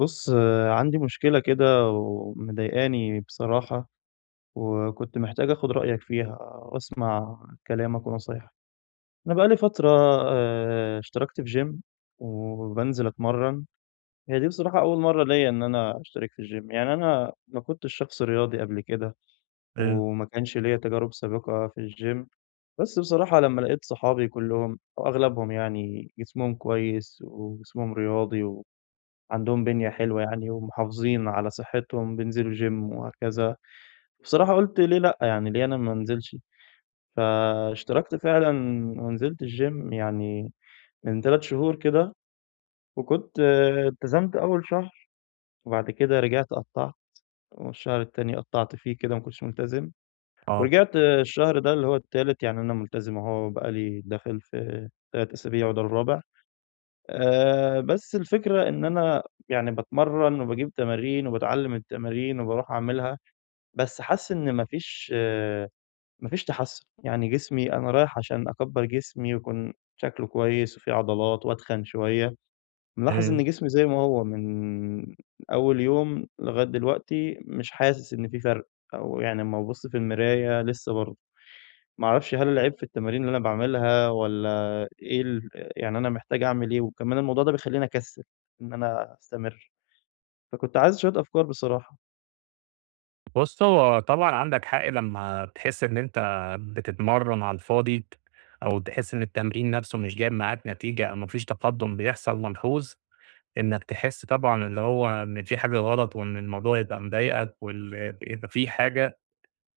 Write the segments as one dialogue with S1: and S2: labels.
S1: بُص، عندي مشكلة كده ومضايقاني بصراحة، وكنت محتاج آخُد رأيك فيها وأسمع كلامك ونصايحك. أنا بقى لي فترة اشتركت في gym وبانزل أتمرّن، هي دي بصراحة أول مرّة ليّا إن أنا أشترك في الgym، يعني أنا ما كنتش شخص رياضي قبل كده
S2: إمم،
S1: وما كانش ليّا تجارب سابقة في الgym، بس بصراحة لمّا لقيت صحابي كُلّهم أو أغلبهم يعني جسمهم كويس وجسمهم رياضي عندهم بنية حلوة يعني ومحافظين على صحتهم، بينزلوا جيم وهكذا. بصراحة قُلت ليه لأ، يعني ليه أنا ما انزلش؟ فاشتركت فعلًا ونزلت الجيم يعني من 3 شهور كده، وكنت التزمت أول شهر، وبعد كده رجعت قطّعت، والشهر التاني قطّعت فيه كده ما كنتش ملتزم،
S2: آه،
S1: ورجعت الشهر ده اللي هو التالت يعني أنا ملتزم أهو بقى لي داخل في 3 أسابيع وده الرابع. بس الفكرة إن أنا يعني باتمرّن وباجيب تمارين وباتعلّم التمارين وباروح أعملها، بس حاسس إن ما فيش تحسّن، يعني جسمي أنا رايح عشان أكبّر جسمي ويكون شكله كويس وفيه عضلات وأتخن شوية، ملاحظ
S2: إمم.
S1: إن جسمي زي ما هو من أول يوم لغاية دلوقتي مش حاسس إن في فرق، أو يعني أمّا أبُص في المراية لسه برضه. ما أعرفش هل العيب في التمارين اللي أنا باعملها والّا إيه يعني أنا محتاج أعمل إيه؟ وكمان الموضوع ده بيخلّيني أكسل إن أنا أستمر، فكنت عايز شوية أفكار بصراحة.
S2: بُص، هو طبعًا عندك حق لمّا تحس إن أنت بتتمرّن على الفاضي، أو تحس إن التمرين نفسه مش جايب معاك نتيجة أو ما فيش تقدُّم بيحصل ملحوظ، إنّك تحس طبعًا اللي هو إن في حاجة غلط وإن الموضوع يبقى مضايقك وال يبقى في حاجة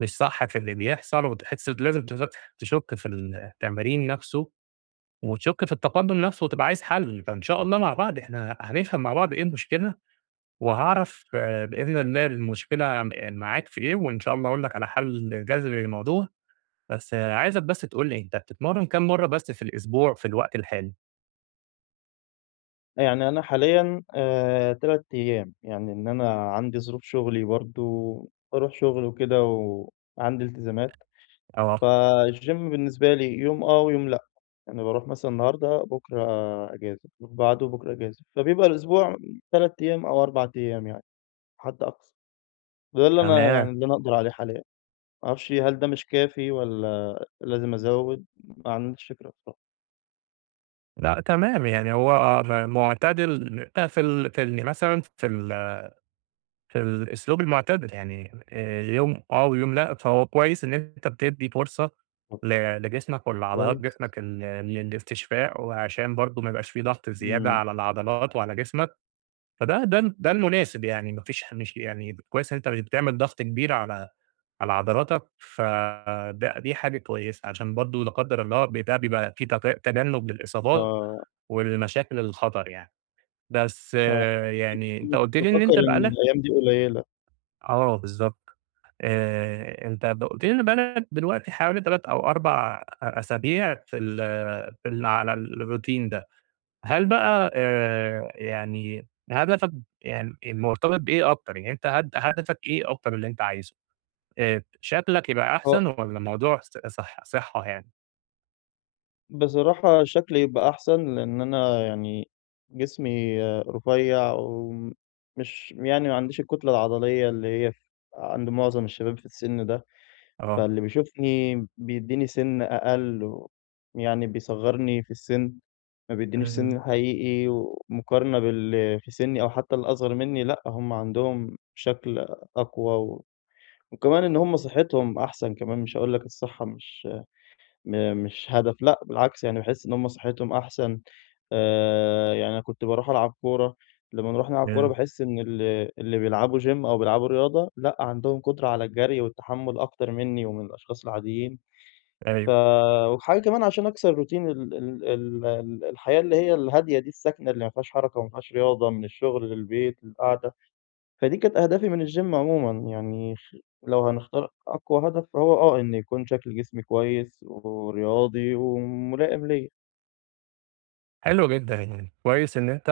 S2: مش صح في اللي بيحصل وتحس لازم تشُك في التمرين نفسه وتشُك في التقدُّم نفسه وتبقى عايز حَل، فإن شاء الله مع بعض إحنا هنفهم مع بعض إيه المشكلة وهاعرف بإذن الله المشكلة م آه، معاك في إيه، وإن شاء الله أقول لك على حل جذري للموضوع، بس عايزك بس تقول لي أنت بتتمرّن كام مرّة بس في الأسبوع في الوقت الحالي؟
S1: يعني أنا حاليًا 3 أيام، يعني إن أنا عندي ظروف شغلي برضه، باروح شغل وكده وعندي التزامات،
S2: آه،
S1: فالgym بالنسبة لي يوم آه ويوم لأ، يعني باروح مثلًا النهارده، بُكرة إجازة، وبعده بُكرة إجازة، فبيبقى الأسبوع 3 أيام أو 4 أيام يعني، حد أقصى، ده اللي أنا يعني
S2: تمام.
S1: اللي أنا أقدر عليه حاليًا. ما أعرفش هل ده مش كافي والّا لازم أزوّد؟ ما عنديش فكرة بصراحة.
S2: لأ تمام، يعني هو آه، م معتدل أ في ال في ال مثلًا في ال في الأسلوب المعتدل، يعني يوم آه ويوم لأ، فهو كويس إن أنت بتدّي فرصة
S1: طب
S2: ل لجسمك ولعضلات
S1: كويس.
S2: جسمك ال للاستشفاء، وعشان برضه ما يبقاش في ضغط زيادة
S1: إمم.
S2: على العضلات وعلى جسمك. فده ده ده المناسب يعني ما فيش مش يعني كويس إن أنت مش بتعمل ضغط كبير على عضلاتك، فده دي حاجة كويسة عشان برضه لا قدر الله ده بيبقى في تجنب للإصابات
S1: آه،
S2: والمشاكل الخطر يعني. بس
S1: آه.
S2: يعني أنت قُلت
S1: كنت
S2: لي إن
S1: بافكّر
S2: أنت بقى
S1: إن
S2: لك
S1: الأيام دي قليّلة.
S2: بالضبط. أنت قُلت لي إن بقى لك دلوقتي حوالي 3 أو 4 أسابيع في على الroutine ده. هل بقى يعني هدفك يعني مرتبط بإيه أكتر؟ يعني أنت هدفك إيه أكتر اللي أنت عايزه؟ شكلك يبقى أحسن
S1: هو
S2: والّا الموضوع ص صح صحّة يعني؟
S1: بصراحة شكلي يبقى أحسن، لإن أنا يعني جسمي رفيّع ومش يعني ما عنديش الكتلة العضلية اللي هي عند معظم الشباب في السِن ده.
S2: آه.
S1: فاللي بيشوفني بيدّيني سِن أقل يعني بيصغّرني في السِن، ما بيدّينيش سِنّي
S2: إمم،
S1: الحقيقي، ومقارنة باللي في سِنّي أو حتى الأصغر منّي لأ، هم عندهم شكل أقوى و وكمان إن هم صحّتهم أحسن كمان، مش هاقول لك الصحّة مش هدف، لأ بالعكس يعني باحس إن هُم صحتهم أحسن، يعني أنا كنت باروح ألعب كورة، لمّا نروح نلعب كورة
S2: إمم،
S1: باحس إن اللي بيلعبوا gym أو بيلعبوا رياضة، لأ عندهم قدرة على الجري والتحمُّل أكتر منّي ومن الأشخاص العاديين، ف
S2: أيوه.
S1: وحاجة كمان عشان أكسر روتين ال ال ال ال الحياة اللي هي الهادية دي الساكنة اللي ما فيهاش حركة وما فيهاش رياضة، من الشغل للبيت للقعدة. فدي كانت أهدافي من الgym عمومًا، يعني لو هنختار أقوى هدف فهو إن يكون شكل جسمي كويس ورياضي وملائم ليّا.
S2: حلو جدًا يعني، كويس إن أنت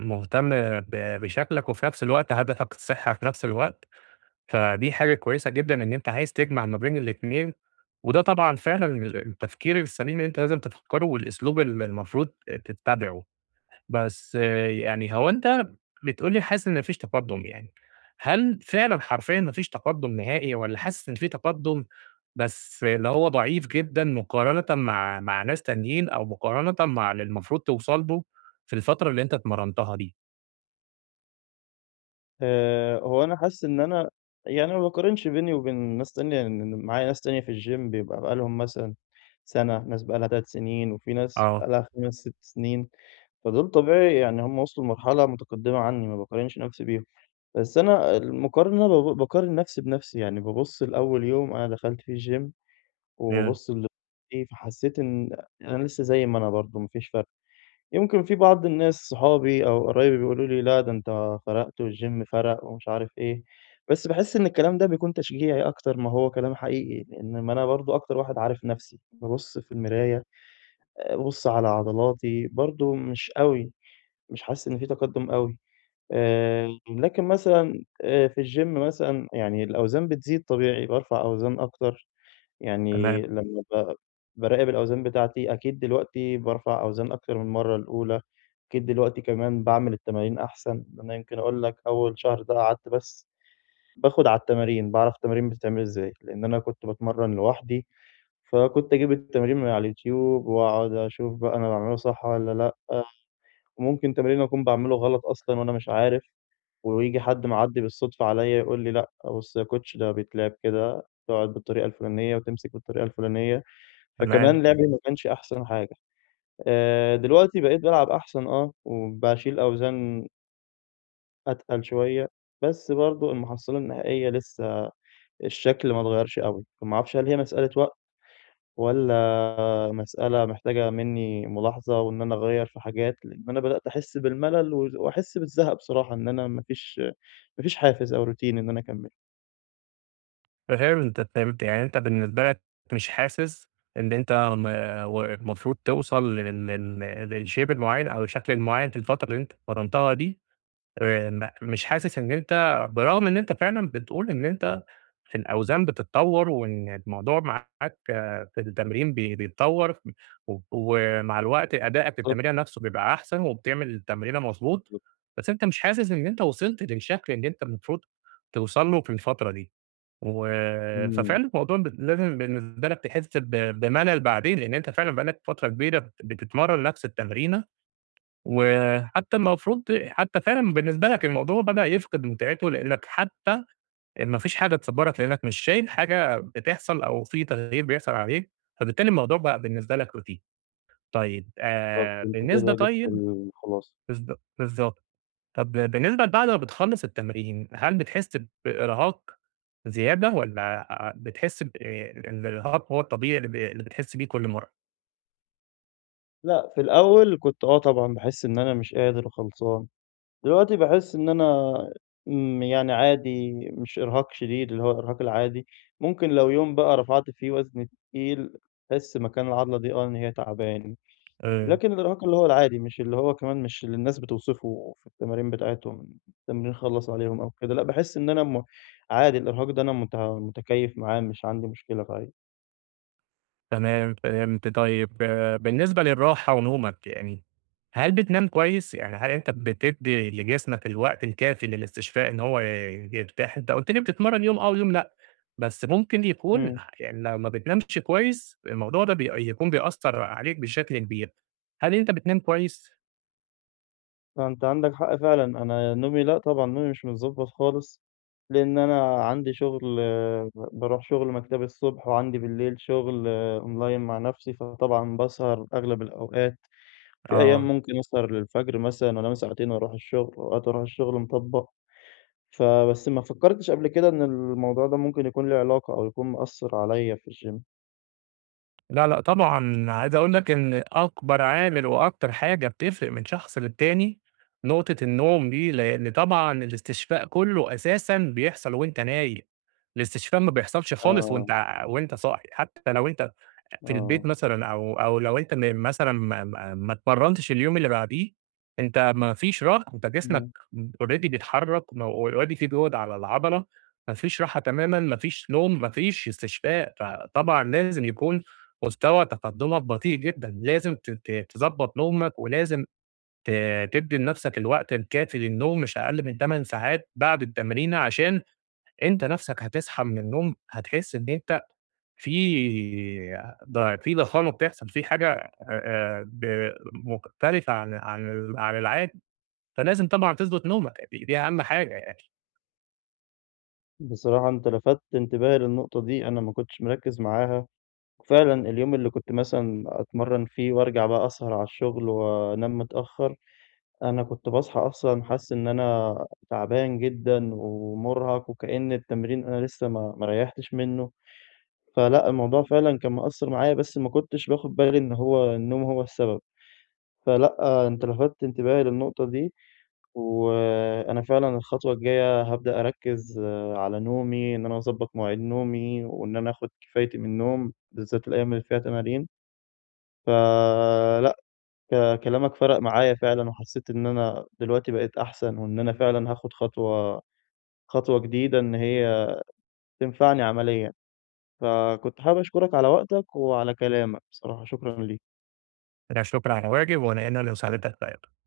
S2: مهتم ب بشكلك وفي نفس الوقت هدفك الصحة في نفس الوقت، فدي حاجة كويسة جدًا إن أنت عايز تجمع ما بين الاتنين، وده طبعًا فعلًا التفكير السليم اللي أنت لازم تفكّره والأسلوب اللي المفروض تتبعه. بس يعني هو أنت بتقول لي حاسس إن ما فيش تقدُّم يعني، هل فعلًا حرفيًا ما فيش تقدُّم نهائي والّا حاسس إن في تقدُّم بس اللي هو ضعيف جدًا مقارنةً مع ناس تانيين أو مقارنةً مع اللي المفروض توصل له في الفترة اللي أنت اتمرنتها دي؟
S1: هو أنا حاسس إن أنا يعني ما باقارنش بيني وبين ناس تانية، إن معايا ناس تانية في الgym بيبقى بقى لهم مثلًا سَنة، ناس بقى لها 3 سنين، وفي ناس
S2: آه،
S1: بقى لها 5، 6 سنين، فدول طبيعي يعني هم وصلوا لمرحلة متقدمة عني، ما باقارنش نفسي بيهم. بس أنا المقارنة باقارن نفسي بنفسي، يعني بابُص لأول يوم أنا دخلت فيه الgym
S2: امم،
S1: وبابُص للي فحسّيت إن أنا لسه زي ما أنا برضه ما فيش فرق. يمكن في بعض الناس صحابي أو قرايبي بيقولوا لي: "لأ، ده أنت فرقت والgym فرق." ومش عارف إيه، بس باحس إن الكلام ده بيكون تشجيعي أكتر ما هو كلام حقيقي، لإن ما أنا برضه أكتر واحد عارف نَفْسي، بابُص في المراية، بابُص على عضلاتي، برضه مش أوي، مش حاسس إن في تقدُّم أوي. لكن مثلًا في الgym مثلًا يعني الأوزان بتزيد طبيعي، بارفع أوزان أكتر. يعني
S2: تمام،
S1: لمّا باراقب الأوزان بتاعتي، أكيد دلوقتي بارفع أوزان أكتر من المرّة الأولى، أكيد دلوقتي كمان باعمل التمارين أحسن، أنا يمكن أقول لك أول شهر ده قعدت بس باخد على التمارين، باعرف التمارين بتتعمل إزاي، لإن أنا كنت باتمرّن لوحدي، فكنت أجيب التمارين من على اليوتيوب وأقعد أشوف بقى أنا باعمله صح والّا لأ، وممكن تمرين أكون باعمله غلط أصلًا وأنا مش عارف، وييجي حد معدّي بالصدفة عليَّ يقول لي: "لأ بُص يا كوتش ده بيتلعب كده، تقعد بالطريقة الفلانية وتمسك بالطريقة الفلانية."
S2: تمام.
S1: فكمان لعبي ما كانش أحسن حاجة. دلوقتي بقيت بالعب أحسن وباشيل أوزان أتقل شوية، بس برضه المحصلة النهائية لسه الشكل ما اتغيّرش أوي، فما أعرفش هل هي مسألة وقت والّا مسألة محتاجة منّي ملاحظة وإن أنا أغيّر في حاجات، لإن أنا بدأت أحس بالملل و وأحس بالزهق بصراحة إن أنا ما فيش حافز أو routine إن أنا أكمّل.
S2: فهمت، فهمت. يعني أنت بالنسبة لك مش حاسس إن أنت م و المفروض توصل لل لل للshape المعيّن أو الشكل المعيّن في الفترة اللي أنت اتمرنتها دي؟ م مش حاسس إن أنت برغم إن أنت فعلًا بتقول إن أنت في الأوزان بتتطور، وإن الموضوع معاك في التمرين بيتطور، ومع الوقت أدائك في
S1: بالضبط،
S2: التمرين نفسه بيبقى أحسن، وبتعمل التمرينة مضبوط،
S1: بالضبط.
S2: بس أنت مش حاسس إن أنت وصلت للشكل اللي أنت المفروض توصل له في الفترة دي، و
S1: إمم،
S2: ففعلًا الموضوع لازم بالنسبة لك تحس بملل بعدين، لأن أنت فعلًا بقى لك فترة كبيرة بتتمرن نفس التمرينة. وحتى المفروض حتى فعلًا بالنسبة لك الموضوع بدأ يفقد متعته، لإنّك حتى ما فيش حاجة تصبّرك، لإنّك مش شايف حاجة بتحصل أو في تغيير بيحصل عليك، فبالتالي الموضوع بقى بالنسبة لك روتين. طيب
S1: بالضبط، أنت
S2: بالنسبة
S1: كده جبت
S2: طيب
S1: الخلاصة.
S2: بالض بالضبط. طب بالنسبة بعد ما بتخلّص التمرين، هل بتحس بإرهاق زيادة والّا بتحس ب الإرهاق هو الطبيعي اللي بتحس بيه كل مرّة؟
S1: لأ، في الأول كنت طبعًا باحس إن أنا مش قادر وخلصان. دلوقتي باحس إن أنا يعني عادي مش إرهاق شديد اللي هو الإرهاق العادي، ممكن لو يوم بقى رفعت فيه وزن تقيل أحس مكان العضلة دي إن هي تعباني،
S2: آآ
S1: لكن الإرهاق اللي هو العادي مش اللي هو كمان مش اللي الناس بتوصفه في التمارين بتاعتهم، التمرين خلّص عليهم أو كده، لأ باحس إن أنا عادي الإرهاق ده أنا متكيّف معاه مش عندي مشكلة في
S2: تمام، فهمت. طيب بالنسبة للراحة ونومك يعني، هل بتنام كويس؟ يعني هل أنت بتدّي لجسمك الوقت الكافي للاستشفاء إن هو يرتاح؟ أنت قُلت لي بتتمرّن يوم آه ويوم لأ، بس ممكن يكون
S1: إمم.
S2: يعني لو ما بتنامش كويس، الموضوع ده يكون بيأثّر عليك بشكل كبير. هل أنت بتنام كويس؟
S1: فأنت عندك حق فعلًا، أنا نومي لأ طبعًا، نومي مش متضبّط خالص، لإن أنا عندي شغل باروح شغل مكتبي الصبح وعندي بالليل شغل أونلاين مع نَفْسي، فطبعًا باسهر أغلب الأوقات، في أيام
S2: آه.
S1: ممكن أسهر للفجر مثلًا وأنام ساعتين وأروح الشغل، أوقات أروح الشغل مطبّق، فبس ما فكّرتش قبل كده إن الموضوع ده ممكن يكون ليه علاقة أو يكون مأثّر عليّا في الgym.
S2: لا، لأ طبعًا، عايز أقول لك إن أكبر عامل وأكتر حاجة بتفرق من شخص للتاني نقطة النوم دي، لإن طبعًا الاستشفاء كله أساسًا بيحصل وأنت نايم، الاستشفاء ما بيحصلش خالص وأنت
S1: آه،
S2: وأنت صاحي، حتى لو أنت في البيت
S1: آه،
S2: مثلًا أو لو أنت مثلًا ما اتمرنتش اليوم اللي بعديه، أنت ما فيش راحة، أنت جسمك
S1: إمم،
S2: already بيتحرك و already في load على العضلة، ما فيش راحة تمامًا، ما فيش نوم، ما فيش استشفاء، فطبعًا لازم يكون مستوى تقدمك بطيء جدًا، لازم ت ت تضبّط نومك، ولازم ت تدّي لنفسك الوقت الكافي للنوم مش أقل من 8 ساعات بعد التمرينة، عشان أنت نفسك هتصحى من النوم هتحس إن أنت في ض في ضخامة بتحصل، في حاجة ب مختلفة عن العادي، فلازم طبعًا تضبط نومك، دي أهم حاجة يعني.
S1: بصراحة أنت لفتت انتباهي للنقطة دي، أنا ما كنتش مركّز معاها. فعلًا اليوم اللي كنت مثلًا أتمرّن فيه وارجع بقى أسهر على الشغل وانام متأخّر، أنا كنت باصحى أصلًا حاسس إن أنا تعبان جدًا ومُرهَق وكأن التمرين أنا لسه ما ريّحتش منّه، فلأ الموضوع فعلًا كان مأثّر معايا بس ما كنتش باخد بالي إن هو النوم هو السبب، فلأ أنت لفتت انتباهي للنقطة دي، وأنا فعلًا الخطوة الجاية هابدأ أركّز على نومي، إن أنا أضبّط مواعيد نومي وإن أنا آخُد كفايتي من النوم بالذات الأيام اللي فيها تمارين. فلأ، كلامك فرق معايا فعلًا، وحسيت إن أنا دلوقتي بقيت أحسن، وإن أنا فعلًا هاخد خطوة جديدة إن هي تنفعني عمليًا، فكنت حابب أشكرك على وقتك وعلى كلامك بصراحة، شكرًا ليك.
S2: لا شكر على واجب، وأنا هنا لمساعدتك في أي وقت.